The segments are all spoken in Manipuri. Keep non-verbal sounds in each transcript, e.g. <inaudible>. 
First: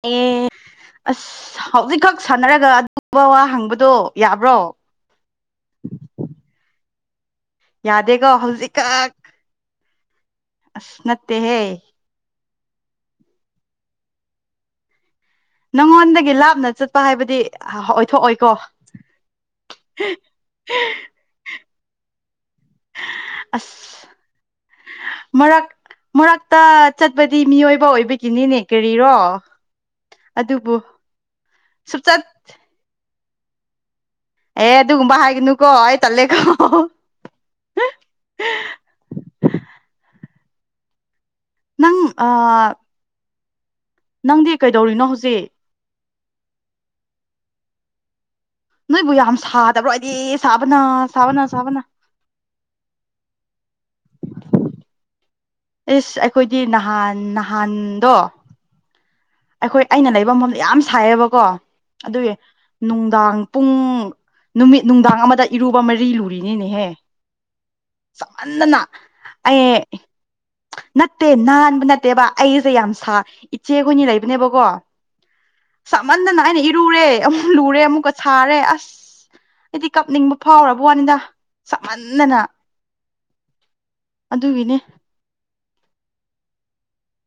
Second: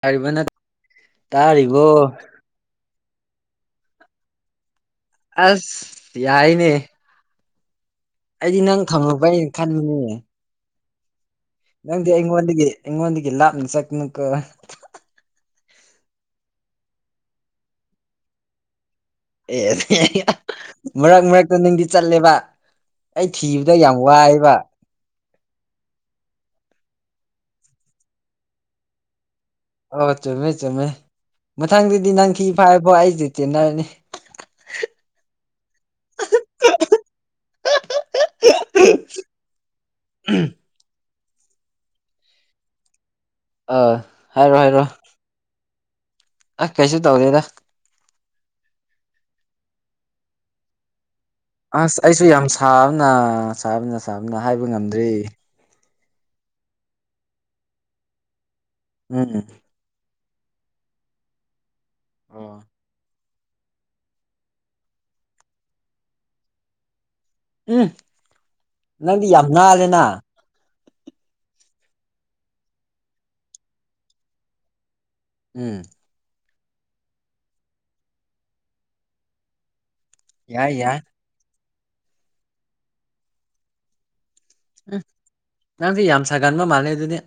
ꯇꯥꯔꯤꯕ ꯅꯠ ꯑꯦ ꯑꯁ ꯇꯥꯔꯤꯕꯣ ꯍꯧꯖꯤꯛꯈꯛ ꯁꯥꯟꯅꯔꯒ ꯋꯥ ꯋꯥ ꯍꯪꯕꯗꯣ ꯌꯥꯕ꯭ꯔꯣ ꯑꯁ ꯌꯥꯏꯅꯦ ꯌꯥꯗꯦꯀꯣ ꯑꯩꯗꯤ ꯅꯪ ꯍꯧꯖꯤꯛꯈꯛ ꯊꯪꯉꯕ ꯑꯩꯅ ꯈꯟꯅꯤꯡꯅꯦ <inaudible> ꯑꯁ ꯅꯠ ꯅꯪꯗꯤ ꯑꯩꯉꯣꯟꯗꯒꯤ ꯑꯩꯉꯣꯟꯗꯒꯤ ꯂꯥꯞꯅ ꯅꯪꯉꯣꯟꯗꯒꯤ ꯂꯥꯞꯅ ꯆꯠꯄ ꯍꯥꯏꯕꯗꯤ ꯑꯣꯏꯊꯣꯛꯑꯣꯏꯀꯣ ꯑꯦ ꯃꯔꯛ ꯃꯔꯛꯇ ꯅꯪꯗꯤ ꯆꯠꯂꯦꯕ ꯑꯩ ꯊꯤꯕꯗ ꯌꯥꯝ ꯑꯁ ꯋꯥꯏꯕ ꯃꯔꯔꯛ ꯃꯔꯔꯥꯛ ꯇ ꯆꯠꯄꯗꯤ ꯃꯤꯑꯣꯏꯕ ꯑꯣꯏꯕꯒꯤꯅꯤꯅꯦ ꯀꯔꯤꯔꯣ ꯑꯣ ꯆꯨꯝꯃꯦ ꯑꯗꯨꯕꯨ ꯆꯨꯝꯃꯦ ꯁꯨꯞꯆꯠ ꯑꯦ ꯑꯗꯨꯒꯨꯝꯕ ꯍꯥꯏꯒꯅꯨꯀꯣ ꯑꯩ ꯇꯜꯂꯦꯀꯣ ꯎꯝ ꯅꯪ ꯑ ꯑꯥ ꯅꯪꯗꯤ ꯀꯩꯗꯧꯔꯤꯅꯣ ꯍꯧꯖꯤꯛ ꯑ ꯀꯩꯁꯨ ꯇꯧꯔꯤꯦꯗ ꯅꯣꯏꯕꯨ ꯌꯥꯝ ꯁꯥꯗꯕ꯭ꯔꯣ ꯑꯩꯗꯤ ꯁꯥꯕꯅ ꯁꯥꯕꯅ ꯁꯥꯕꯅ ꯑꯁ ꯑꯩꯁꯨ ꯌꯥꯝ ꯁꯥꯕꯅ ꯁꯥꯕꯅ ꯁꯥꯕꯅ ꯍꯥꯏꯕ ꯉꯝꯗ꯭ꯔꯤ ꯏꯁ ꯑꯩꯈꯣꯏꯗꯤ ꯅꯍꯥꯟ ꯅꯍꯥꯟꯗꯣ <inaudible> ꯎꯝ ꯑꯩꯈꯣꯏ ꯑꯩꯅ ꯂꯩꯕ ꯃꯝꯗ ꯌꯥꯝ ꯁꯥꯏꯌꯦꯕꯀꯣ ꯑꯗꯨꯒꯤ ꯑꯣ ꯅꯨꯡꯗꯥꯡ ꯄꯨꯡ ꯅꯨꯃꯤꯠ ꯅꯨꯡꯗꯥꯡ ꯑꯃꯗ ꯏꯔꯨꯕ ꯃꯔꯤ ꯂꯨꯔꯤꯅꯤꯅꯦꯍꯦ ꯎꯝ ꯆꯞꯃꯝꯅꯅ ꯅꯪꯗꯤ ꯌꯥꯝ ꯑꯩ ꯅꯥꯜꯂꯦꯅ ꯅꯠꯇꯦ ꯅꯥꯟꯕ ꯅꯠꯇꯦꯕ ꯑꯩꯁꯦ ꯌꯥꯝ ꯁꯥ ꯏꯆꯦ ꯍꯨꯅꯤ ꯂꯩꯕꯅꯦꯕꯀꯣ ꯎꯝ ꯆꯥꯃꯟꯗꯅ ꯑꯩꯅ ꯏꯔꯨꯔꯦ ꯑꯃꯨꯛ ꯂꯨꯔꯦ ꯑꯃꯨꯛꯀ ꯁꯥꯔꯦ ꯑꯁ ꯍꯥꯏꯗꯤ ꯀꯞꯅꯤꯡꯕ ꯌꯥꯏ ꯐꯥꯎꯔꯕ ꯌꯥꯏ ꯋꯥꯅꯤꯗ ꯆꯞꯃꯥꯟꯅꯅ ꯎ ꯅꯪꯁꯨ ꯌꯥꯝ ꯁꯥꯒꯟꯕ ꯃꯥꯜꯂꯦ ꯑꯗꯨꯗꯤ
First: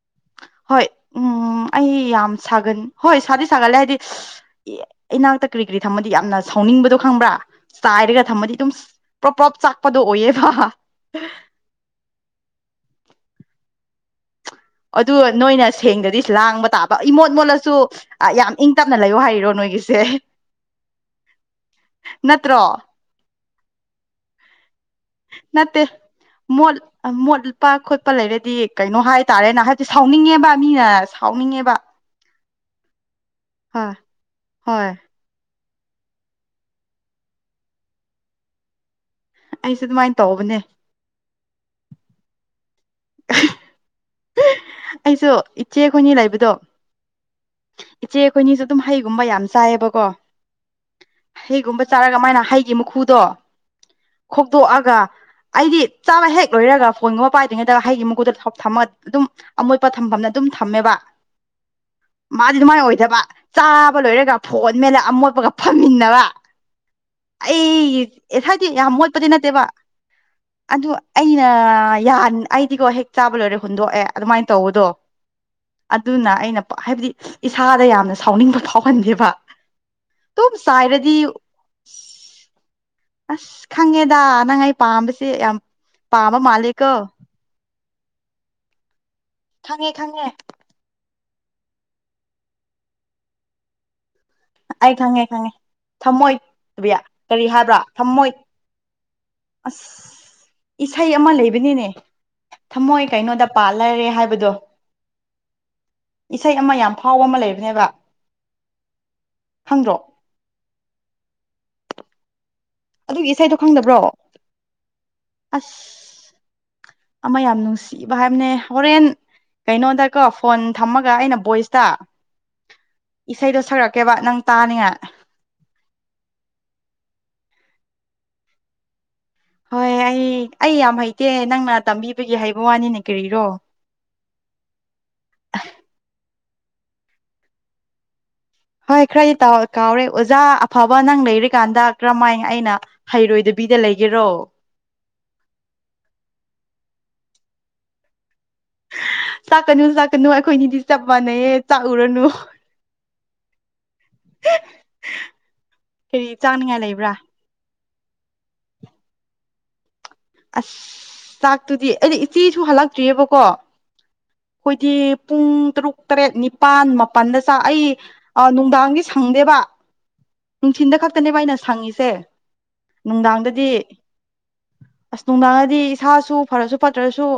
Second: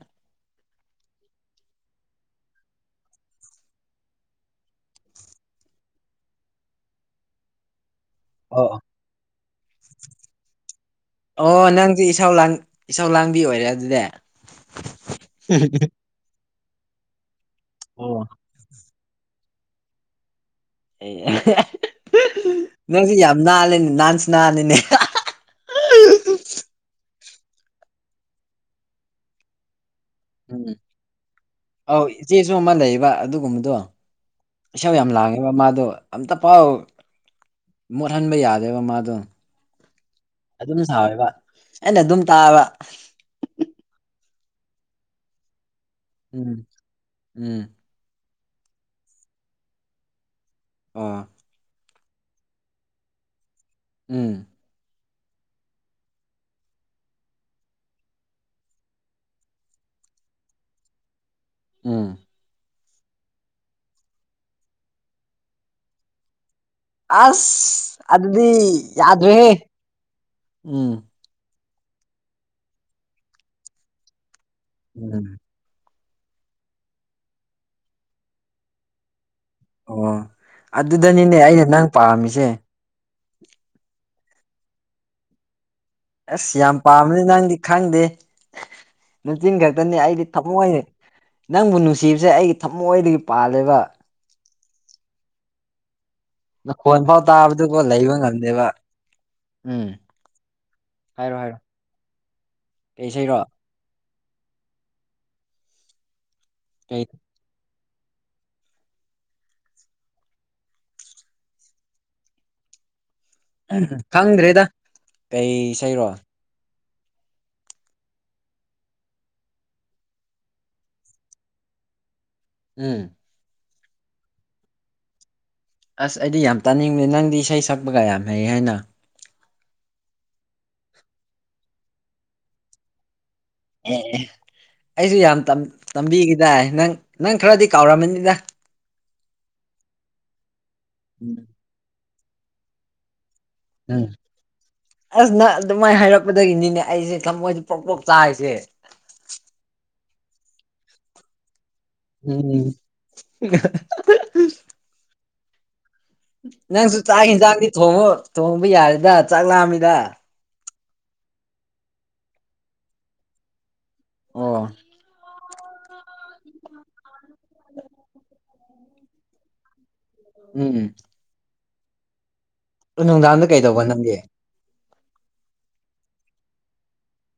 ꯍꯣꯏ ꯎꯝ ꯑꯩ ꯌꯥꯝ ꯁꯥꯒꯅꯤ ꯍꯣꯏ ꯁꯥꯗꯤ ꯁꯥꯒꯠꯂꯦ ꯍꯥꯏꯗꯤ꯫ ꯀꯔꯤ ꯀꯔꯤ ꯊꯝꯃꯗꯤ ꯌꯥꯝꯅ ꯁꯥꯎꯅꯤꯡꯕꯗꯣ ꯈꯪꯕ꯭ꯔꯥ ꯆꯥꯏꯔꯒ ꯊꯝꯃꯗꯤ ꯑꯗꯨꯝ ꯑꯣ ꯄ꯭ꯔꯣꯞ ꯄ꯭ꯔꯣꯞ ꯆꯥꯛꯄꯗꯣ ꯑꯣꯏꯌꯦꯕ ꯃꯤ ꯑꯣꯏꯔꯦ ꯑꯗꯨꯗꯤ <inaudible> ꯑꯗꯨ ꯅꯣꯏꯅ ꯁꯦꯡꯗꯗꯤ ꯂꯥꯡꯕ ꯇꯥꯕ ꯏꯃꯣꯠ ꯃꯣꯠꯂꯁꯨ ꯑꯣ ꯌꯥꯝꯪ ꯇꯞꯅ ꯂꯩꯌꯣ ꯍꯥꯏꯔꯣ ꯅꯣꯏꯒꯤꯁꯦ ꯑꯦ ꯅꯠꯇ꯭ꯔꯣ ꯅꯣꯏꯁꯨ ꯌꯥꯝ ꯅꯥꯂꯦꯅꯦ ꯅꯥꯍꯟꯁꯨ ꯅꯥꯜꯂꯤꯦꯅꯦ ꯅꯠꯇꯦ ꯃꯣꯠ ꯃꯣꯠꯄ ꯈꯣꯠꯄ ꯂꯩꯔꯗꯤ ꯀꯩꯅꯣ ꯍꯥꯏꯇꯥꯔꯦꯅꯦ ꯍꯥꯏ ꯁꯤ ꯁꯥꯎꯅꯤꯡꯉꯦꯕ ꯎꯝ ꯃꯤꯅ ꯁꯥꯎꯅꯤꯡꯉꯦꯕ ꯑꯧ ꯏꯆꯦꯁꯨ ꯑꯃ ꯂꯩꯌꯦꯕ ꯑꯗꯨꯒꯨꯝꯕꯗꯣ ꯍꯣꯏ ꯍꯣꯏ ꯏꯁꯥꯎ ꯌꯥꯝ ꯂꯥꯡꯉꯦꯕ ꯃꯥ ꯑꯗꯣ ꯑꯝꯇ ꯄꯥꯎ ꯃꯣꯠꯍꯟꯕ ꯌꯥꯗꯦꯕ ꯃꯥꯗꯣ ꯑꯩꯁꯦ ꯑꯗꯨꯃꯥꯏꯅ ꯇꯧꯕꯅꯦ ꯑꯗꯨꯝ ꯁꯥꯎꯋꯦꯕ ꯑꯩꯅ ꯑꯗꯨꯝ ꯇꯥꯕ ꯑꯩꯁꯨ ꯏꯆꯦ ꯈꯣꯏꯅꯤ ꯂꯩꯕꯗꯣ ꯎꯝ ꯎꯝ ꯏꯆꯦ ꯑꯩꯈꯣꯏꯅꯤꯁꯨ ꯑꯄꯨꯃꯜ ꯑꯣ ꯍꯩꯒꯨꯝꯕ ꯆꯥꯔꯒ ꯃꯥꯏꯅ ꯍꯩꯒꯤ ꯃꯈꯨꯗꯣ ꯎꯝ ꯈꯣꯛꯇꯣꯛꯑꯒ ꯑꯩꯗꯤ ꯆꯥꯕ ꯍꯦꯛ ꯂꯣꯏꯔꯒ ꯐꯣꯟꯒꯨꯝꯕ ꯄꯥꯏꯗ꯭ꯔꯤꯉꯩꯗ ꯍꯩꯒꯤ ꯃꯀꯨꯗ ꯊꯝꯃ ꯑꯗꯨꯝ ꯑꯃꯣꯠꯄ ꯊꯝꯐꯝꯅ ꯑꯗꯨꯝ ꯊꯝꯃꯦꯕ ꯎꯝ ꯃꯥꯗꯤ ꯑꯗꯨꯃꯥꯏꯅ ꯑꯣꯏ ꯗꯕ ꯆꯥꯕ ꯂꯣꯏꯔꯒ ꯐꯣꯟ ꯃꯂ ꯑꯃꯣꯠꯄꯒ ꯐꯝꯃꯤꯟꯅꯕ ꯑꯁ ꯑꯩ ꯑꯗꯨꯗꯤ ꯏꯁꯥꯏꯗꯤ ꯌꯥꯝ ꯃꯣꯠꯄꯗꯤ ꯌꯥꯗ꯭ꯔꯦꯍꯦ ꯅꯠꯇꯦꯕ ꯑꯗꯨ ꯎꯝ ꯑꯩꯅ ꯑꯩꯗꯤꯒꯣ ꯍꯦꯛ ꯆꯥꯕ ꯂꯣꯏꯔꯦ ꯍꯨꯟꯗꯣꯛꯑꯦ ꯑꯗꯨꯃꯥꯏꯅ ꯇꯧꯕꯗꯣ ꯎꯝ ꯑꯗꯨꯅ ꯑꯩꯅ ꯍꯥꯏꯕꯗꯤ ꯏꯁꯥꯗ ꯌꯥꯝꯅ ꯁꯥꯎꯅꯤꯡꯕ ꯐꯥꯎꯍꯟꯗꯦꯕ ꯑꯣ ꯑꯗꯨꯝ ꯆꯥꯏꯔꯗꯤ ꯑꯗꯨꯗꯅꯤꯅꯦ ꯑꯩꯅ ꯅꯪ ꯄꯥꯝꯃꯤꯁꯦ ꯑꯁ ꯈꯪꯉꯦꯗ ꯅꯪ ꯑꯩ ꯄꯥꯝꯕꯁꯦ ꯌꯥꯝ ꯄꯥꯝꯕ ꯑꯁ ꯌꯥꯝ ꯃꯥꯜꯂꯦꯀꯣ ꯄꯥꯝꯕꯅꯤ ꯅꯪꯗꯤ ꯈꯪꯗꯦ ꯆꯤꯟ ꯈꯪꯉꯦ ꯈꯛꯇꯅꯦ ꯑꯩꯗꯤ ꯈꯪꯉꯦ ꯊꯝꯃꯣꯏꯅꯦ ꯅꯪꯕꯨ ꯅꯨꯡꯁꯤꯕꯁꯦ ꯑꯩꯒꯤ ꯊꯃꯣꯏꯗꯒꯤ ꯄꯥꯜꯂꯦꯕ ꯑꯩ ꯈꯪꯉꯦ ꯈꯪꯉꯦ ꯊꯝꯃꯣꯏꯕꯤꯌꯥ ꯅꯈꯣꯟ ꯐꯥꯎ ꯀꯔꯤ ꯍꯥꯏꯕ꯭ꯔꯣ ꯇꯥꯕꯗꯨꯀꯣ ꯂꯩꯕ ꯊꯝꯃꯣꯏ ꯉꯝꯗꯦꯕ ꯎꯝ ꯑꯁ ꯏꯁꯩ ꯑꯃ ꯍꯥꯏꯔꯣ ꯍꯥꯏꯔꯣ ꯂꯩꯕꯅꯤꯅꯦ ꯊꯝꯃꯣꯏ ꯀꯩ ꯏꯁꯩꯔꯣ ꯀꯩꯅꯣꯗ ꯄꯥꯜꯂꯔꯦ ꯍꯥꯏꯕ ꯏꯁꯩ ꯑꯃ ꯌꯥꯝ ꯀꯩ ꯐꯥꯎꯕ ꯑꯃ ꯂꯩꯕꯅꯦꯕ ꯍꯪꯗ꯭ꯔꯣ ꯑꯗꯨꯒꯤ ꯏꯁꯩꯗꯣ ꯈꯪꯗꯕ꯭ꯔꯣ ꯈꯪꯗ꯭ꯔꯦꯗ ꯀꯩ ꯑꯁ ꯏꯁꯩꯔꯣ ꯑꯃ ꯌꯥꯝ ꯅꯨꯡꯁꯤ ꯚ ꯍꯥꯏꯕꯅꯦ ꯍꯣꯔꯦꯟ ꯀꯩꯅꯣꯗꯀꯣ ꯐꯣꯟ ꯊꯝꯃꯒ ꯑꯩꯅ ꯚꯣꯏꯁꯇ ꯎꯝ ꯏꯁꯩꯗꯣ ꯁꯛꯀꯦꯕ ꯅꯪ ꯇꯥꯅꯤꯉꯥꯏ ꯑꯁ ꯑꯩꯗꯤ ꯌꯥꯝ ꯇꯥꯅꯤꯡꯕꯅꯦ ꯅꯪꯗꯤ ꯏꯁꯩ ꯁꯛꯄꯒ ꯌꯥꯝ ꯍꯩ ꯍꯥꯏꯅ ꯍꯣꯏ ꯑꯩ ꯑꯩ ꯌꯥꯝ ꯍꯩꯇꯦ ꯅꯪꯅ ꯇꯝꯕꯤꯕꯒꯤ ꯍꯩꯕ ꯋꯥꯅꯤꯅꯦ ꯀꯔꯤ ꯑꯩꯁꯨ ꯌꯥꯝ ꯇꯝꯕꯤ ꯌꯥꯏ ꯅꯪ ꯅꯪ ꯈꯔꯗꯤ ꯀꯥꯎꯔꯝꯃꯅꯤꯗ ꯍꯣꯏ ꯈꯔꯗꯤ ꯀꯥꯎꯔꯦ ꯑꯣꯖꯥ ꯑꯐꯕ ꯅꯪ ꯂꯩꯔꯤꯀꯥꯟꯗ ꯀꯔꯝꯍꯥꯏꯅ ꯑꯩꯅ ꯍꯩꯔꯣꯏꯗꯣꯏ ꯎꯝ ꯑꯁ ꯅ ꯑꯗꯨꯃꯥꯏꯅ ꯍꯥꯏꯔꯛꯄꯗꯒꯤꯅꯤꯅꯦ ꯑꯩꯁꯦ ꯊꯃꯣꯏꯁꯦ ꯄ꯭ꯔꯣꯛꯇꯣꯛ ꯆꯥꯔꯤꯁꯦ ꯆꯥꯛꯀꯅꯨ ꯆꯥꯛꯀꯅꯨ ꯑꯩꯈꯣꯏꯅꯤꯗꯤ ꯆꯞ ꯃꯥꯟꯅꯩꯌꯦ ꯇ ꯎꯔꯅ ꯎꯝ ꯅꯪꯁꯨ ꯆꯥꯛ ꯌꯦꯟꯁꯥꯡꯗꯤ ꯊꯣꯡꯉꯨ ꯊꯣꯡꯕ ꯌꯥꯔꯦꯗ ꯆꯥꯛ ꯂꯥꯑꯝꯃꯤꯗ ꯑꯁ ꯆꯥꯛꯇꯨꯗꯤ ꯑꯩꯗꯤ ꯏꯆꯦꯁꯨ ꯍꯜꯂꯛꯇ꯭ꯔꯤꯑꯕꯀꯣ ꯑꯣ ꯑꯩꯈꯣꯏꯗꯤ ꯄꯨꯡ ꯇꯔꯨꯛ ꯇꯔꯦꯠ ꯅꯤꯄꯥꯜ ꯃꯥꯄꯜꯗ ꯆꯥꯛ ꯑꯩ ꯅꯨꯡꯗꯥꯡꯗꯤ ꯁꯪꯗꯦꯕ ꯎꯝ ꯅꯨꯡꯊꯤꯟꯗ ꯈꯛꯇꯅꯦꯕ ꯑꯩꯅ ꯁꯪꯉꯤꯁꯦ ꯅꯨꯡꯗꯥꯡꯗ ꯀꯩ ꯅꯨꯡꯗꯥꯡꯗꯗꯤ ꯇꯧꯕ ꯅꯪꯒꯦ ꯑꯁ ꯅꯨꯡꯗꯥꯡꯉꯗꯤ ꯏꯁꯥꯁꯨ ꯐꯔꯁꯨ ꯐꯠꯇ꯭ꯔꯁꯨ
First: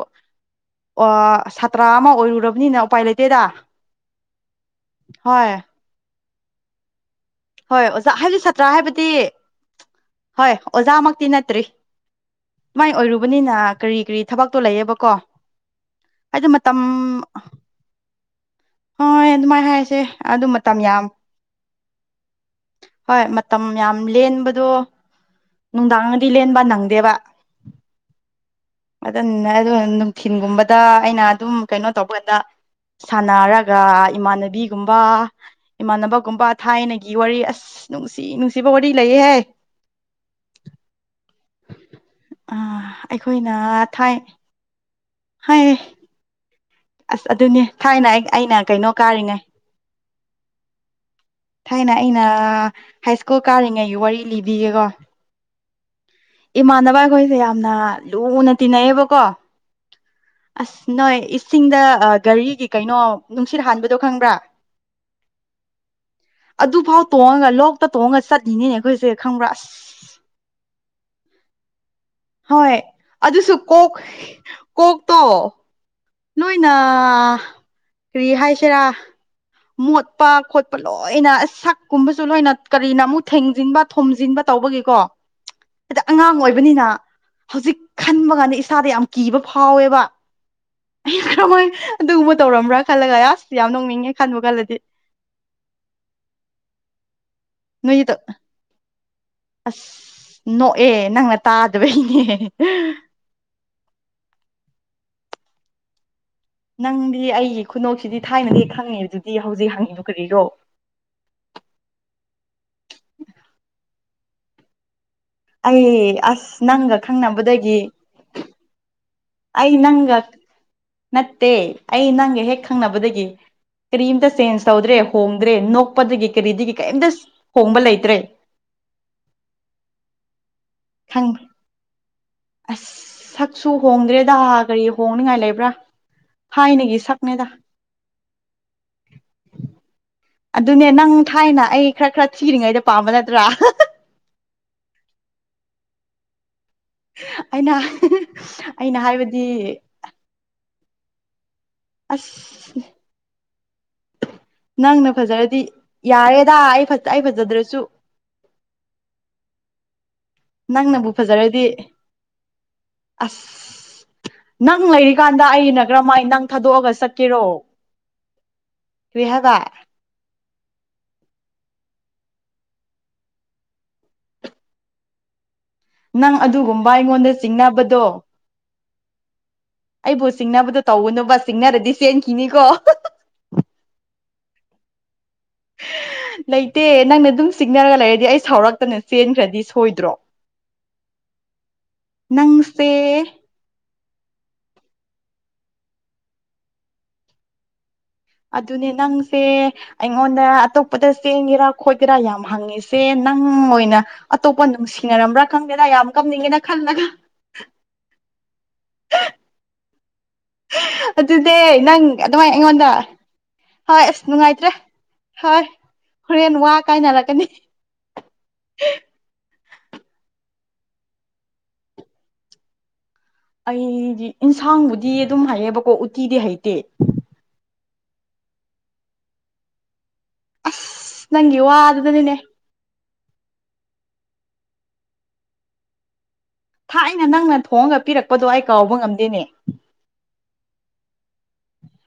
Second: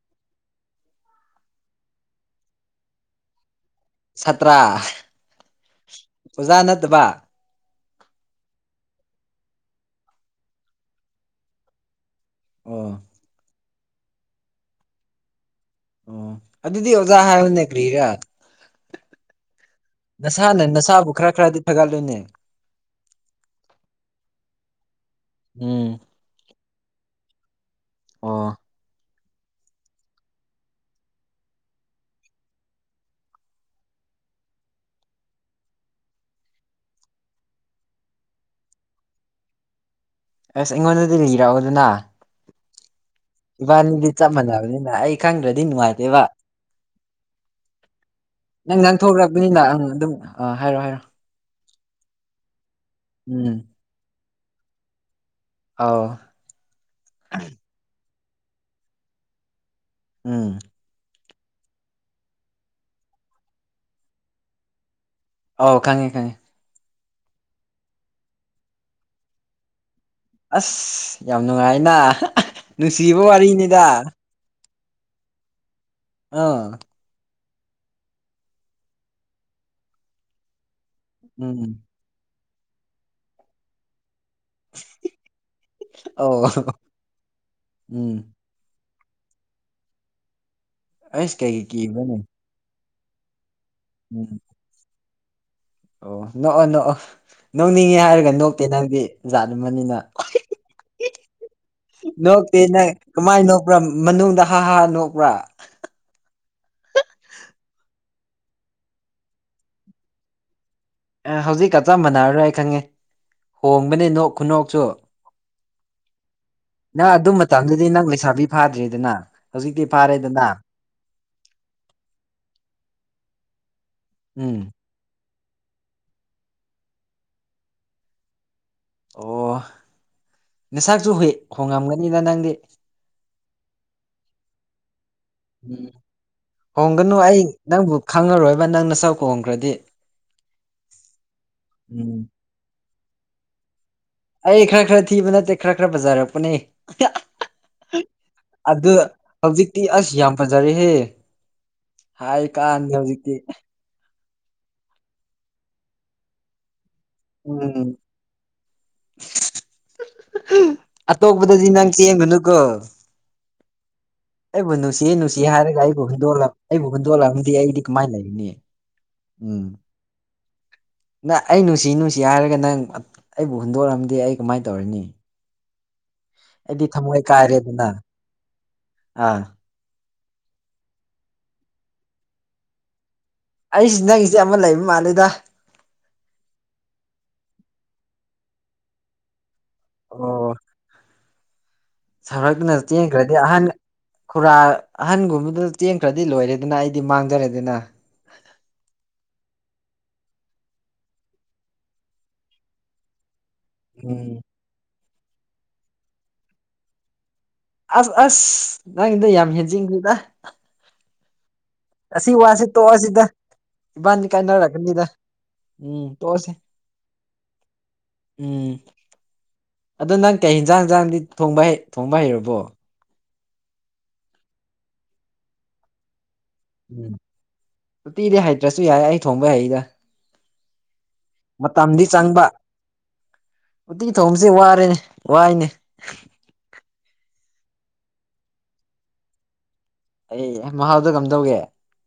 ꯑꯣ ꯁꯥꯇ꯭ꯔ ꯑꯃ ꯑꯣꯏꯔꯨꯔꯕꯅꯤꯅ ꯎꯄꯥꯏ ꯂꯩꯇꯦꯗ ꯁꯥꯠꯇ꯭ꯔꯥ ꯍꯣꯏ ꯑꯣꯖꯥ ꯅꯠꯇꯕ ꯍꯣꯏ ꯑꯣꯖꯥ ꯍꯥꯏꯕꯗꯤ ꯁꯥꯇ꯭ꯔ ꯍꯥꯏꯕꯗꯤ ꯍꯣꯏ ꯑꯣꯖꯥꯃꯛꯇꯤ ꯅꯠꯇ꯭ꯔꯤ ꯃꯥꯏ ꯑꯣ ꯑꯣꯏꯔꯨꯕꯅꯤꯅ ꯀꯔꯤ ꯀꯔꯤ ꯊꯕꯛꯇꯣ ꯂꯩꯌꯦꯕꯀꯣ ꯑꯣ ꯍꯥꯏꯗꯤ ꯃꯇꯝ ꯑꯗꯨꯗꯤ ꯑꯣꯖꯥ ꯍꯥꯏꯕꯅꯦ ꯀ꯭ꯔꯤꯔ ꯍꯣꯏ ꯑꯗꯨꯃꯥꯏꯅ ꯍꯥꯏꯁꯦ ꯑꯗꯨ ꯃꯇꯝ ꯌꯥꯝ ꯅꯁꯥꯕꯨ ꯈꯔ ꯈꯔꯗꯤ ꯐꯒꯠꯂꯨꯅꯦ ꯍꯣꯏ ꯃꯇꯝ ꯌꯥꯝ ꯂꯦꯟꯕꯗꯣ ꯎꯝ ꯅꯨꯡꯗꯥꯡꯗꯤ ꯂꯦꯟꯕ ꯅꯪꯗꯦꯕ ꯑꯣ ꯑꯗꯨ ꯑꯗꯨ ꯅꯨꯡꯊꯤꯟꯒꯨꯝꯕꯗ ꯑꯩꯅ ꯑꯗꯨꯝ ꯀꯩꯅꯣ ꯇꯧꯕꯥꯟꯗ ꯁꯥꯟꯅꯔꯒ ꯏꯃꯥꯟꯅꯕꯤꯒꯨꯝꯕ ꯏꯃꯥꯟꯅꯕꯒꯨꯝꯕ ꯊꯥꯏꯅ ꯒꯤ ꯋꯥꯔꯤ ꯑꯁ ꯅꯨꯡꯁꯤ ꯅꯨꯡꯁꯤꯕ ꯋꯥꯔꯤ ꯂꯩꯌꯦꯍꯦ ꯑꯁ ꯑꯩꯉꯣꯟꯗꯗꯤ ꯂꯩꯕꯤꯔꯛꯑꯣ ꯑꯗꯨꯅ ꯑ ꯏꯕꯥꯅꯤꯗꯤ ꯆꯞ ꯃꯥꯟꯅꯕꯅꯤꯅ ꯑꯩ ꯈꯪꯗ꯭ꯔꯗꯤ ꯍꯥꯏ ꯅꯨꯡꯉꯥꯏꯇꯦꯕ ꯑꯁ ꯑꯗꯨꯅꯦ ꯊꯥꯏꯅ ꯑꯩ ꯑꯩꯅ ꯅꯪ ꯀꯩꯅꯣ ꯀꯥꯔꯤꯉꯩ ꯉꯥꯡꯊꯣꯛꯔꯛꯄꯅꯤꯅ ꯑꯪ ꯑꯗꯨꯝ ꯑꯥ ꯍꯥꯏꯔꯣ ꯍꯥꯏꯔꯣ ꯊꯥꯏꯅ ꯑꯩꯅ ꯍꯥꯏ ꯁ꯭ꯀꯨꯜ ꯎꯝ ꯀꯥꯔꯤꯉꯩꯒꯤ ꯋꯥꯔꯤ ꯂꯤꯗꯤꯒꯦꯀꯣ <inaudible> ꯑꯧ ꯎꯝ ꯑꯁ ꯅꯣꯏ ꯆꯤꯡꯗ ꯒꯥꯔꯤꯒꯤ ꯀꯩꯅꯣ ꯅꯨꯡꯁꯤꯠ ꯍꯥꯟꯕꯗꯣ ꯈꯪꯕ꯭ꯔꯥ ꯑꯥꯎ ꯈꯪꯉꯦ ꯈꯪꯉꯤ ꯑꯗꯨꯐꯥꯎ ꯇꯣꯡꯉꯒ ꯂꯣꯛꯇ ꯇꯣꯡꯉꯒ ꯆꯠꯂꯤꯅꯤꯅꯦ ꯑꯩꯈꯣꯏꯁꯦ ꯈꯪꯕ꯭ꯔꯥ ꯑꯁ ꯑꯁ ꯌꯥꯝ ꯅꯨꯡꯉꯥꯏꯅ ꯍꯣꯏ ꯑꯗꯨ ꯅꯨꯡꯁꯤꯕ ꯑꯗꯨꯁꯨꯀꯣ ꯋꯥꯔꯤꯅꯤꯗ ꯀꯣꯛꯇꯣ ꯑꯥ ꯅꯣꯏꯅ ꯀꯔꯤ ꯍꯥꯏꯁꯤꯔꯥ ꯃꯣꯠꯄ ꯈꯣꯠꯄ ꯂꯣꯏꯅ ꯎꯝ ꯁꯛꯀꯨꯝꯕꯁꯨ ꯂꯣꯏꯅ ꯀꯔꯤꯅ ꯑꯃꯨꯛ ꯊꯦꯡꯖꯤꯟꯕ ꯊꯣꯝꯖꯤꯟꯕ ꯇꯧꯕꯒꯤꯀꯣ ꯑꯗꯤ ꯑꯉꯥꯡ ꯑꯧ ꯑꯣꯏꯕꯅꯤꯅ ꯍꯧꯖꯤꯛ ꯎꯝ ꯈꯟꯕ ꯀꯥꯟꯗ ꯏꯁꯥꯗ ꯌꯥꯝ ꯀꯤꯕ ꯐꯥꯎꯋꯦꯕ ꯑꯩ ꯑꯩꯁ ꯀꯩꯒꯤ ꯀꯔꯝꯍꯥꯏ ꯀꯤꯕ꯭ꯔꯅꯦ ꯑꯗꯨꯒꯨꯝꯕ ꯇꯧꯔꯝꯕ꯭ꯔꯥ ꯈꯜꯂꯒ ꯑꯁ ꯌꯥꯝ ꯅꯣꯡꯅꯤꯡꯉꯦ ꯈꯟꯕ ꯎꯝ ꯈꯜꯂꯗꯤ ꯑꯣ ꯅꯣꯛꯑꯣ ꯅꯣꯛꯑꯣ ꯅꯣꯛꯅꯤꯡꯉꯦ ꯅꯣꯏꯗꯣ ꯍꯥꯏꯔꯒ ꯅꯣꯛꯇꯦ ꯅꯪꯗꯤ ꯑꯁ ꯌꯥꯠꯗꯨꯕꯅꯤꯅ ꯅꯣꯛꯑꯦ ꯅꯪꯅ ꯇꯥꯗꯕꯩꯅꯦ ꯅꯣꯛꯇꯦ ꯅꯪ ꯀꯃꯥꯏꯅ ꯅꯣꯛꯄ꯭ꯔꯥ ꯃꯅꯨꯡꯗ ꯍꯥ ꯍꯥ ꯅꯣꯛꯄ꯭ꯔꯥ ꯅꯪꯗꯤ ꯑꯩꯒꯤ ꯈꯨꯅꯣꯛꯁꯤꯗꯤ ꯊꯥꯏꯅꯗꯤ ꯈꯪꯉꯦꯕ ꯑꯗꯨꯗꯤ ꯍꯧꯖꯤꯛ ꯍꯪꯉꯤꯕ ꯀꯔꯤꯔꯣ ꯑꯦ ꯍꯧꯖꯤꯛꯀꯞ ꯆꯞ ꯃꯥꯟꯅꯔꯔꯣꯏ ꯍꯥꯏ ꯈꯪꯉꯦ ꯍꯣꯡꯕꯅꯤ ꯅꯣꯛ ꯈꯨꯅꯣꯛꯁꯨ ꯑꯩ ꯑꯁ ꯅꯪꯒ ꯅꯪ ꯑꯗꯨ ꯈꯪꯅꯕꯗꯒꯤ ꯃꯇꯝꯗꯗꯤ ꯅꯪ ꯂꯩꯁꯥꯕꯤ ꯐꯥꯗ꯭ꯔꯤꯗꯅ ꯑꯩ ꯍꯧꯖꯤꯛꯇꯤ ꯅꯪꯒ ꯐꯥꯔꯦꯗꯅ ꯅꯠꯇꯦ ꯑꯩ ꯅꯪꯒ ꯍꯦꯛ ꯈꯪꯅꯕꯗꯒꯤ ꯀꯔꯤꯝꯇ ꯎꯝ ꯆꯦꯟꯖ ꯇꯧꯗ꯭ꯔꯦ ꯍꯣꯡꯗ꯭ꯔꯦ ꯅꯣꯛꯄꯗꯒꯤ ꯀꯔꯤꯗꯒꯤ ꯀꯩꯝꯇ ꯍꯣꯡꯕ ꯂꯩꯇ꯭ꯔꯦ ꯑꯣ ꯅꯁꯥꯛꯁꯨ ꯈꯪ ꯍꯨꯏ ꯍꯣꯡꯉꯝꯒꯅꯤꯗ ꯅꯪꯗꯤ ꯑꯁ ꯁꯛꯁꯨ ꯍꯣꯡꯗ꯭ꯔꯦꯗ ꯀꯔꯤ ꯍꯣꯡꯅꯤꯉꯥꯏ ꯂꯩꯕ꯭ꯔꯥ ꯎꯝ ꯊꯥꯏꯅꯒꯤ ꯍꯣꯡꯒꯅꯨ ꯑꯩ ꯁꯛꯅꯦꯗ ꯅꯪꯕꯨ ꯈꯪꯉꯔꯣꯏꯕ ꯅꯪꯅ ꯆꯧꯀꯣꯡꯈ꯭ꯔꯗꯤ ꯑꯗꯨꯅꯦ ꯅꯪ ꯊꯥꯏꯅ ꯑꯩ ꯈꯔ ꯈꯔ ꯊꯤꯔꯤꯉꯩꯗ ꯄꯥꯝꯕ ꯅꯠꯇ꯭ꯔꯥ ꯑꯩ ꯈꯔ ꯈꯔ ꯊꯤꯕ ꯅꯠꯇꯦ ꯈꯔ ꯈꯔ ꯕꯖꯥꯔꯛꯄꯅꯦ ꯑꯩꯅ ꯑꯗꯨ ꯑꯩꯅ ꯍꯥꯏꯕꯗꯤ ꯍꯧꯖꯤꯛꯇꯤ ꯑꯁ ꯌꯥꯝ ꯐꯖꯔꯦ ꯍꯥꯏ ꯀꯥ ꯑꯁ ꯍꯧꯖꯤꯛꯀꯤ ꯅꯪꯅ ꯐꯖꯔꯗꯤ ꯌꯥꯔꯦꯗ ꯑꯩ ꯇꯥꯏ ꯐꯖꯗ꯭ꯔꯁꯨ ꯎꯝ ꯅꯪ ꯅꯕꯨ ꯐꯖꯔꯗꯤ ꯑꯇꯣꯞꯄꯗꯗꯤ ꯅꯪ ꯆꯦꯟꯒꯅꯨꯀꯣ ꯑꯁ ꯑꯩꯕꯨ ꯅꯪ ꯅꯨꯡꯁꯤ ꯅꯨꯡꯁꯤ ꯂꯩꯔꯤꯀꯥꯟꯗ ꯍꯥꯏꯔꯒ ꯑꯩꯅ ꯑꯩꯕꯨ ꯀꯔꯝꯍꯥꯏ ꯅꯪ ꯍꯨꯟꯗꯣꯛꯂ ꯑꯩꯕꯨ ꯊꯥꯗꯣꯛꯑꯒ ꯆꯠꯀꯦꯔꯣ ꯍꯨꯟꯗꯣꯛꯂꯝꯑꯝꯗꯤ ꯑꯩꯗꯤ ꯀꯃꯥꯏꯅ ꯂꯩꯒꯅꯤ ꯍꯒ ꯅ ꯑꯩ ꯅꯨꯡꯁꯤ ꯅꯨꯡꯁꯤ ꯍꯥꯏꯔꯒ ꯅꯪ ꯑꯩꯕꯨ ꯍꯨꯟꯗꯣꯔꯛꯑꯝꯗꯦ ꯑꯩ ꯀꯃꯥꯏꯅ ꯇꯧꯔꯅꯤ ꯅꯪ ꯑꯩꯗꯤ ꯑꯗꯨꯒꯨꯝꯕ ꯊꯝꯃꯣꯏ ꯑꯩꯉꯣꯟꯗ ꯀꯥꯏꯔꯦꯗꯅ ꯆꯤꯡꯅꯕꯗꯣ ꯑꯥ ꯑꯩꯕꯨ ꯆꯤꯡꯅꯕꯗꯣ ꯇꯧꯒꯨꯅꯨꯕ ꯆꯤꯡꯅꯔꯗꯤ ꯆꯦꯟꯈꯤꯅꯤꯀꯣ ꯑꯩꯁꯤꯦ ꯅꯪꯒꯤꯆꯦ ꯑꯃ ꯂꯩꯕ ꯃꯥꯜꯂꯦꯗ ꯂꯩꯇꯦ ꯅꯪꯅ ꯑꯗꯨꯝ ꯆꯤꯛꯅꯔꯒ ꯂꯩꯔꯗꯤ ꯑꯩ ꯁꯥꯎꯔꯛꯇꯅ ꯆꯦꯟꯈ꯭ꯔꯗꯤ ꯊꯣꯏꯗ꯭ꯔꯣ ꯁꯔꯅ ꯆꯦꯟꯈ꯭ꯔꯗꯤ ꯑꯍꯥꯟꯕ ꯈꯨꯔꯥ ꯑꯍꯟꯒꯨꯝꯕꯗꯨ ꯆꯦꯟꯈ꯭ꯔꯗꯤ ꯂꯣꯏꯔꯦꯗꯅ ꯑꯩꯗꯤ ꯃꯥꯡꯖꯔꯦꯗꯅ ꯑꯗꯨꯅꯦ ꯅꯪꯁꯦ ꯑꯩꯉꯣꯟꯗ ꯑꯇꯣꯞꯄꯗ ꯆꯦꯡꯒꯦꯔꯥ ꯈꯣꯠꯀꯦꯔꯥ ꯌꯥꯝ ꯍꯪꯉꯤꯁꯦ ꯅꯪ ꯑꯣꯏꯅ ꯎꯝ ꯑꯇꯣꯞꯄ ꯅꯨꯡꯁꯤꯅꯔꯝꯕ꯭ꯔꯥ ꯈꯪꯗꯦꯗ ꯌꯥꯝ ꯀꯞꯅꯤꯡꯒꯦꯅ ꯈꯜꯂꯒ ꯑꯁ ꯑꯁ ꯅꯪꯗ ꯌꯥꯝ ꯍꯦꯟꯖꯤꯟꯁꯤꯦꯗ ꯑꯗꯨꯅꯦ ꯅꯪ ꯑꯁꯤ ꯑꯗꯨꯃꯥꯏꯅ ꯋꯥꯁꯤ ꯑꯩꯉꯣꯟꯗ ꯇꯣꯛꯑꯁꯤꯗ ꯍꯣꯏ ꯑꯁ ꯏꯕꯥꯅꯤ ꯅꯨꯡꯉꯥꯏꯇ꯭ꯔꯦ ꯀꯥꯏꯅꯔꯛꯒꯅꯤꯗ ꯍꯣꯏ ꯎꯝ ꯇꯣꯁꯦ ꯍꯣꯔꯦꯟ ꯋꯥ ꯀꯥꯏꯅꯔꯛꯀꯅꯤ ꯎꯝ ꯑꯗꯣ ꯅꯪ ꯀꯩ ꯌꯦꯟꯖꯥꯡ ꯍꯟꯖꯥꯡꯗꯤ ꯊꯣꯡꯕ ꯊꯣꯡꯕ ꯍꯩꯔꯕꯣ ꯑꯩꯗꯤ ꯏꯟꯁꯥꯡꯕꯨꯗꯤ ꯑꯗꯨꯝ ꯍꯩꯌꯦꯕꯀꯣ ꯎꯇꯤꯗꯤ ꯍꯩꯇꯦ ꯎꯝ ꯎꯇꯤꯗꯤ ꯍꯩꯇ꯭ꯔꯁꯨ ꯌꯥꯏ ꯑꯩ ꯊꯣꯡꯕ ꯍꯩꯗ ꯑꯁ ꯅꯪꯒꯤ ꯃꯇꯝꯗꯤ ꯋꯥꯗꯨꯗꯅꯤꯅꯦ ꯆꯪꯕ ꯎꯇꯤꯀꯤ ꯊꯧꯝꯁꯦ ꯋꯥꯔꯦꯅꯦ ꯋꯥꯏꯅꯦ ꯊꯥꯏꯅ ꯅꯪꯅ ꯊꯣꯡꯉꯒ ꯄꯤꯔꯛꯄꯗꯣ ꯑꯩ ꯀꯥꯎꯕ ꯉꯝꯗꯦꯅꯦ ꯑꯦ ꯃꯍꯥꯎꯗ ꯀꯝ ꯇꯧꯒꯦ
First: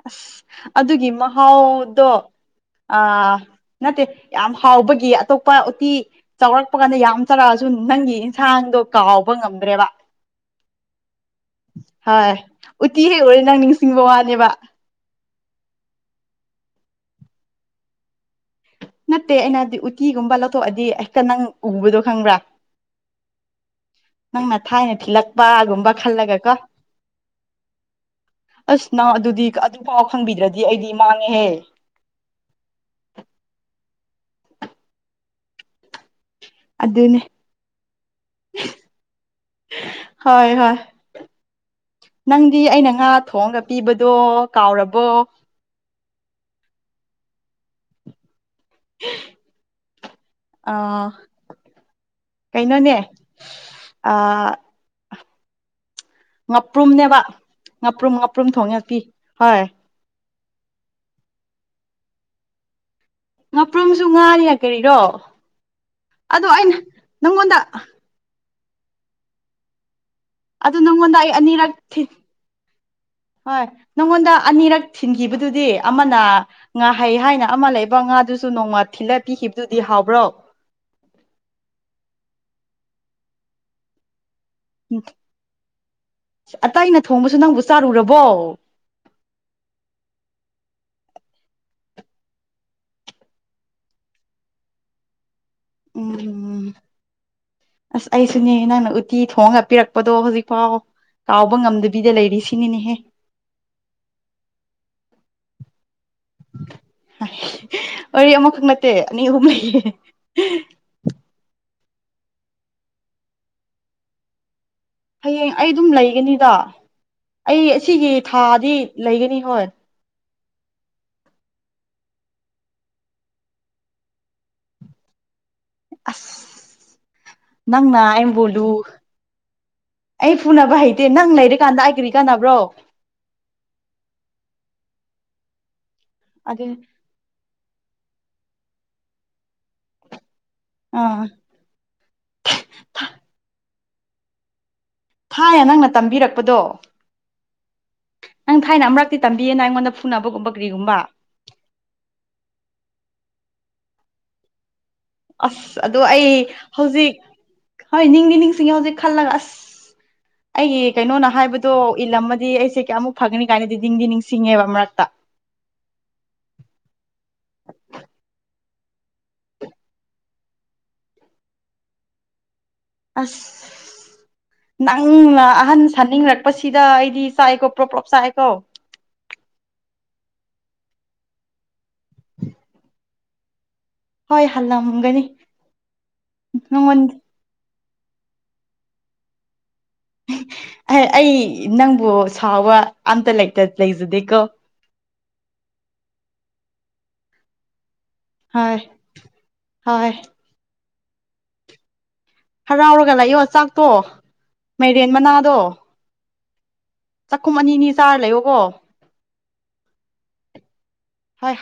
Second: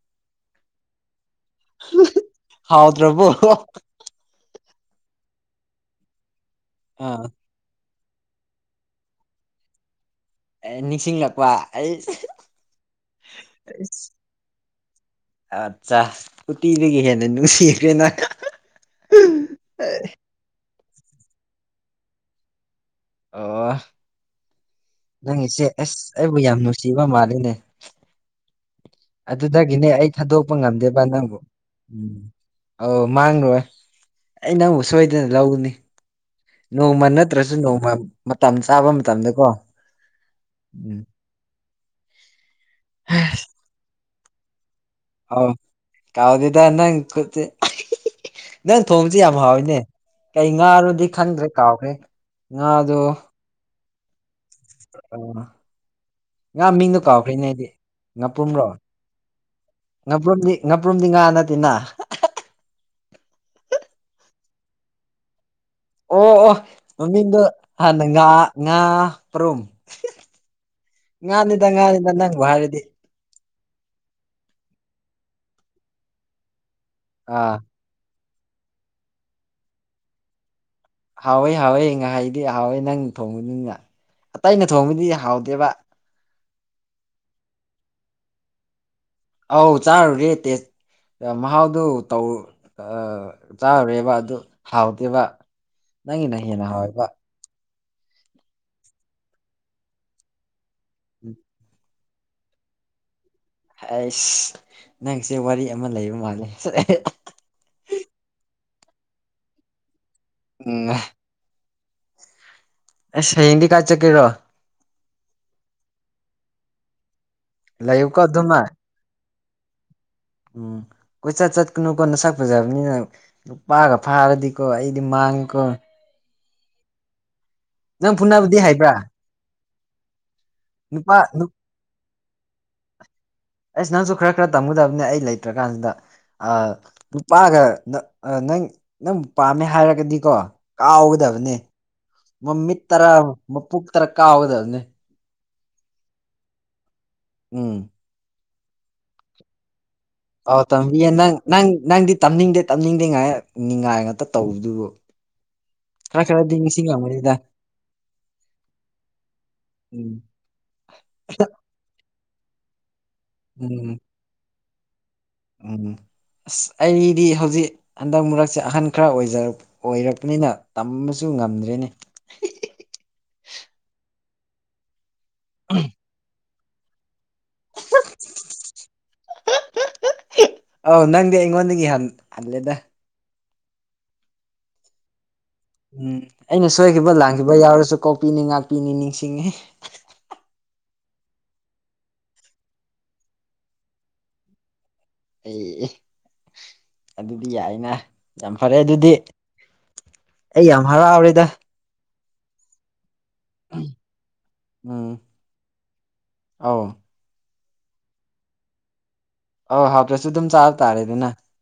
ꯑꯁ ꯑꯗꯨꯒꯤ ꯃꯥ ꯍꯥꯎꯗꯣ ꯑ ꯍꯥꯎꯗ꯭ꯔꯕꯣ ꯅꯠꯇꯦ ꯌꯥꯝ ꯍꯥꯎꯕꯒꯤ ꯑꯇꯣꯞꯄ ꯎꯄꯥ ꯎꯇꯤ ꯆꯥꯎꯔꯛꯄ ꯀꯥꯟꯗ ꯌꯥꯝ ꯑꯥ ꯆꯔꯛꯑꯁꯨ ꯅꯪꯒꯤ ꯏꯟꯁꯥꯡꯗꯣ ꯀꯥꯎꯕ ꯉꯝꯗ꯭ꯔꯦꯕ ꯑꯦ ꯅꯤꯡꯁꯤꯡꯂꯛꯄ ꯑꯩ ꯍꯣꯏ ꯎꯇꯤ ꯍꯩ ꯑꯣꯏꯔꯦ ꯅꯪ ꯅꯤꯡꯁꯤꯡꯕ ꯋꯥꯅꯦꯕ ꯑꯠꯆꯥ ꯎꯇꯤ ꯂꯩꯒ ꯍꯦꯅ ꯅꯨꯡꯁꯤ ꯀꯦꯅ ꯅꯠꯇꯦ ꯑꯩꯅꯗꯤ ꯎꯠꯇꯤꯒꯨꯝꯕ ꯂꯧꯊꯣꯛꯑꯗꯤ ꯍꯦꯛꯇ ꯅꯪ ꯎꯕꯗꯣ ꯈꯪꯕ꯭ꯔꯥ ꯑ ꯅꯪꯅ ꯊꯥꯏꯅ ꯅꯪ ꯏꯆꯦ ꯊꯤꯜꯂꯛꯄꯒꯨꯝꯕ ꯑꯁ ꯑꯩꯕꯨ ꯈꯜꯂꯒꯀꯣ ꯌꯥꯝ ꯅꯨꯡꯁꯤꯕ ꯃꯥꯜꯂꯤꯅꯦ ꯑꯁ ꯅꯪ ꯑꯗꯨꯗꯤ ꯑꯗꯨꯗꯒꯤꯅꯦ ꯑꯗꯨꯐꯥꯎ ꯑꯩ ꯊꯥꯗꯣꯛꯄ ꯈꯪꯕꯤꯗ꯭ꯔꯗꯤ ꯑꯩꯗꯤ ꯉꯝꯗꯦꯕ ꯅꯪꯕꯨ ꯃꯥꯡꯉꯦꯍꯦ ꯎꯝ ꯑꯧ ꯃꯥꯡꯂꯣꯏ ꯑꯩ ꯅ ꯑꯃꯕꯨꯛ ꯁꯣꯏꯗꯅ ꯂꯧꯒꯅꯤ ꯅꯣꯡꯃ ꯑꯗꯨꯅꯦ ꯅꯠꯇ꯭ꯔꯁꯨ ꯅꯣꯡꯃ ꯃꯇꯝ ꯆꯥꯕ ꯃꯇꯝꯗꯀꯣ ꯍꯣꯏ ꯍꯣꯏ ꯎꯝ ꯅꯪꯗꯤ ꯑꯩꯅ ꯉꯥ ꯊꯣꯡꯉꯒ ꯄꯤꯕꯗꯣ ꯀꯥꯎꯔꯕ ꯍꯥꯎ ꯀꯥꯎꯗꯗꯅꯪ ꯀꯠꯇ ꯅꯪ ꯊꯣꯡꯕꯁꯤ ꯌꯥꯝ ꯍꯥꯎꯋꯏꯅꯦ ꯀꯩ ꯉꯥꯅꯣꯗꯤ ꯑꯥ ꯈꯪꯗ꯭ꯔꯦ ꯀꯥꯎꯈ꯭ꯔꯦ ꯀꯩꯅꯣꯅꯦ ꯉꯥꯗꯨꯣ ꯑꯥ ꯑ ꯉꯥ ꯃꯤꯡꯗꯣ ꯉꯥꯄ꯭ꯔꯨꯝꯅꯦꯕ ꯀꯥꯎꯈ꯭ꯔꯤꯅꯦ ꯑꯩꯗꯤ ꯉꯥꯄ꯭ꯔꯨꯝ ꯉꯥꯄ꯭ꯔꯨꯝ ꯉꯥꯄꯨꯝꯔꯣ ꯊꯣꯡꯉꯦ ꯄꯤ ꯍꯣꯏ ꯉ꯭ꯔꯨꯝꯗꯤ ꯉꯥꯄ꯭ꯔꯨꯝꯗꯤ ꯉꯥ ꯅꯠꯇꯦꯅ ꯉꯄ꯭ꯔꯨꯝꯁꯨ ꯉꯥꯔꯤꯌꯥ ꯀꯔꯤꯔꯣ ꯑꯣ ꯑꯗꯣ ꯑꯣ ꯑꯩꯅ ꯃꯃꯤꯡꯗꯣ ꯅꯪꯉꯣꯟꯗ ꯍꯥꯟꯅ ꯉꯥ ꯉꯥ ꯄꯔꯨꯝ ꯑꯗꯨ ꯅꯪꯉꯣꯟꯗ ꯑꯩ ꯑꯅꯤꯔꯛ ꯊ ꯅꯪꯕꯨ ꯍꯥꯏꯔꯗꯤ ꯍꯣꯏ ꯅꯪꯉꯣꯟꯗ ꯑꯅꯤꯔꯛ ꯊꯤꯟꯈꯤꯕꯗꯨꯗꯤ ꯑꯃꯅ ꯉꯥꯍꯩ ꯍꯥꯏꯅ ꯑꯥ ꯑꯃ ꯂꯩꯕ ꯉꯥꯗꯨꯁꯨ ꯅꯣꯡꯃ ꯊꯤꯜꯂ ꯄꯤꯈꯤꯕꯗꯨꯗꯤ ꯍꯥꯎꯕ꯭ꯔꯣ ꯍꯥꯎꯋꯦ ꯍꯥꯎꯋꯦ ꯉꯥꯏꯍꯥꯏꯗꯤ ꯍꯥꯎꯋꯦ ꯅꯪ ꯊꯣꯡꯕꯨꯅꯤꯡꯅ ꯑꯇꯩꯩꯅ ꯊꯣꯡꯕꯗꯤ ꯍꯥꯎꯗꯦꯕ ꯑꯇ ꯑꯩꯅ ꯊꯣꯡꯕꯁꯨ ꯅꯪꯕꯨ ꯆꯥꯔꯨꯔꯕꯣ ꯑꯧ ꯆꯥꯔ ꯔꯦ ꯇ ꯃꯍꯥꯎꯗꯨ ꯇ ꯆꯥꯔꯨꯔꯦꯕ ꯑꯗꯨ ꯍꯥꯎꯗꯦꯕ ꯅꯪꯒꯤꯅ ꯍꯦꯟꯅ ꯎꯝ ꯍꯣꯏꯕ ꯑꯁ ꯑꯩꯁꯨꯅꯦ ꯅꯪꯅ ꯎꯠꯇꯤ ꯊꯣꯡꯉꯒ ꯄꯤꯔꯛꯄꯗꯣ ꯍꯧꯖꯤꯛꯐꯥꯎ ꯀꯥꯎꯕ ꯉꯝꯗ ꯕꯤꯗ ꯂꯩꯔꯤ ꯁꯤꯅꯤꯅꯦꯍꯦ ꯑꯩꯁ ꯅꯪꯁꯦ ꯋꯥꯔꯤ ꯑꯃ ꯂꯩꯕ ꯃꯥꯜꯂꯦ ꯋꯥꯔꯤ ꯑꯃꯈꯛ ꯅꯠꯇꯦ ꯑꯅꯤ ꯑꯍꯨꯝꯍꯩꯌꯦ ꯎꯝ ꯁ ꯍꯟꯗꯤ ꯀ ꯆ ꯀꯔꯣ ꯍꯌꯦꯡ ꯑꯩ ꯑꯗꯨꯝ ꯂꯩꯒꯅꯤꯗ ꯑꯩ ꯑꯁꯤꯒꯤ ꯂꯩꯌꯨꯀꯣ ꯑꯗꯨꯃ ꯊꯥꯗꯤ ꯂꯩꯒꯅꯤ ꯍꯣꯏ ꯎꯝ ꯀꯣꯏꯆꯠ ꯆꯠꯀꯅꯨꯀꯣ ꯅꯁꯛ ꯐꯖꯕꯅꯤꯅ ꯅꯨꯄꯥꯒ ꯐꯥꯔꯗꯤꯀꯣ ꯑꯩꯗꯤ ꯃꯥ ꯄꯦꯡꯥꯡꯀꯣꯡꯣꯛ ꯑꯁ ꯅꯪꯅ ꯅꯪ ꯐꯨꯅꯕꯗꯤ ꯑꯦꯝ ꯣꯂꯨ ꯍꯩꯕ꯭ꯔꯥ ꯅꯨꯄꯥ ꯅꯨ ꯑꯩ ꯀꯔꯤ ꯀꯥꯟꯅꯕ꯭ꯔꯣ ꯑꯁ ꯅꯎꯁꯨ ꯈꯔ ꯈꯔ ꯇꯃꯨꯗ ꯑꯗꯨ ꯑꯩ ꯂꯩꯇ꯭ꯔꯀꯥꯟꯁꯤꯗ ꯑꯗꯨ ꯅꯨꯄꯥꯒ ꯅꯪ ꯅꯪꯕꯨ ꯄꯥꯝꯃꯦ ꯍꯥꯏꯔꯒꯗꯤꯀꯣ ꯑꯥ ꯀꯥꯎꯒꯗꯕꯅꯤ ꯃꯃꯤꯠ ꯇꯔꯥ ꯃꯄꯨ ꯇꯔꯥ ꯀꯥꯎꯒꯗꯕꯅꯤ ꯊꯥꯏ ꯅꯪꯅ ꯇꯝꯕꯤꯔꯛꯄꯗꯣ ꯎꯝ ꯅꯪ ꯊꯥꯏꯅ ꯑꯃꯔꯨꯔꯛꯇꯤ ꯇꯝꯕꯤꯌꯦꯅ ꯑꯩꯉꯣꯟꯗ ꯐꯨꯅꯕꯒꯨꯝꯕ ꯑꯧ ꯀꯔꯤꯒꯨꯝꯕ ꯇꯝꯕꯤꯌꯦ ꯅꯪ ꯅꯪ ꯅꯪꯗꯤ ꯇꯝꯅꯤꯡꯗꯦ ꯇꯝꯅꯤꯡꯗꯦ ꯉꯥꯏꯅꯤꯡꯉꯥꯏ ꯉꯥꯛꯇ ꯇꯧꯕꯗꯨꯕꯨ ꯑꯁ ꯑꯗꯣ ꯈꯔ ꯑꯩ ꯈꯔꯗꯤ ꯍꯧꯖꯤꯛ ꯅꯤꯡꯁꯤꯡꯉꯝꯒꯅꯤꯗ ꯍꯣꯏ ꯅꯤꯡꯗꯤ ꯅꯤꯡꯁꯤꯡꯉꯦ ꯍꯧꯖꯤꯛ ꯈꯜꯂꯒ ꯑꯁ ꯎꯝ ꯑꯩꯒꯤ ꯀꯩꯅꯣꯅ ꯍꯥꯏꯕꯗꯣ ꯏꯜꯂꯝꯗ ꯗꯤ ꯑꯩꯁꯦ ꯀꯌꯥꯃꯨꯛ ꯐꯒꯅꯤ ꯀꯥꯏꯅꯗꯤ ꯎꯝ ꯅꯤꯡꯗꯤ ꯅꯤꯡꯁꯤꯡꯉꯦꯕ ꯃꯔꯛꯇ ꯎꯝ ꯑꯁ ꯑꯩꯗꯤ ꯍꯧꯖꯤꯛ ꯍꯟꯗꯛ ꯃꯔꯛ ꯑꯁꯦ ꯑꯍꯟ ꯈꯔꯖ ꯑꯣꯏꯔꯛꯄꯅꯤꯅ ꯇꯝꯕꯁꯨ ꯉꯝꯗ꯭ꯔꯦꯅꯦ ꯑꯁ ꯅꯪꯅ ꯑꯍꯟ ꯁꯥꯅꯤꯡꯔꯛꯄꯁꯤꯗ ꯑꯩꯗꯤ ꯁꯥꯥꯏꯀꯣ ꯄ꯭ꯔꯣ ꯄ꯭ꯔꯣꯞ ꯁꯥꯥꯏꯀ ꯑꯥꯎ ꯅꯪꯗꯤ ꯑꯩꯉꯣꯟꯗꯒꯤ ꯍꯜꯂꯦꯗ ꯍꯣꯏ ꯍꯜꯂꯝꯃꯝꯒꯅꯤ ꯎꯝ ꯑꯩꯅ ꯁꯣꯏꯈꯤꯕ ꯂꯥꯟꯈꯤꯕ ꯌꯥꯎꯔꯁꯨ ꯀꯣꯛꯄꯤꯅꯤ ꯉꯥꯛꯄꯤꯅꯤ ꯅꯤꯡꯁꯤꯡꯉ ꯑꯦꯍꯦ ꯑꯩ ꯅꯪꯕꯨ ꯁꯥꯥꯎꯕ ꯑꯝꯇ ꯂꯩꯇ ꯂꯩꯖꯗꯦꯀꯣ ꯑꯦ ꯑꯗꯨꯗꯤ ꯌꯥꯏꯅ ꯌꯥꯝ ꯐꯔꯦ ꯍꯣꯏ ꯑꯗꯨꯗꯤ ꯍꯣꯏ ꯑꯩ ꯌꯥꯝ ꯍꯔꯥꯎꯔꯤꯦꯗ ꯍꯔꯥꯎꯔꯒ ꯂꯥꯛꯌꯣ ꯆꯥꯛꯇꯣ ꯃꯥꯏꯔꯦꯟ ꯃꯅꯥꯗꯣ ꯑꯥꯎ ꯀꯨꯝ ꯑꯅꯤꯅꯤ ꯆꯥꯔ ꯂꯩꯌꯣꯀꯣ ꯑ ꯍꯥꯄ꯭ꯔꯁꯨ ꯑꯗꯨꯝ ꯆꯥꯕ ꯇꯥꯔꯦ ꯑꯗꯨꯅ ꯍꯣꯏ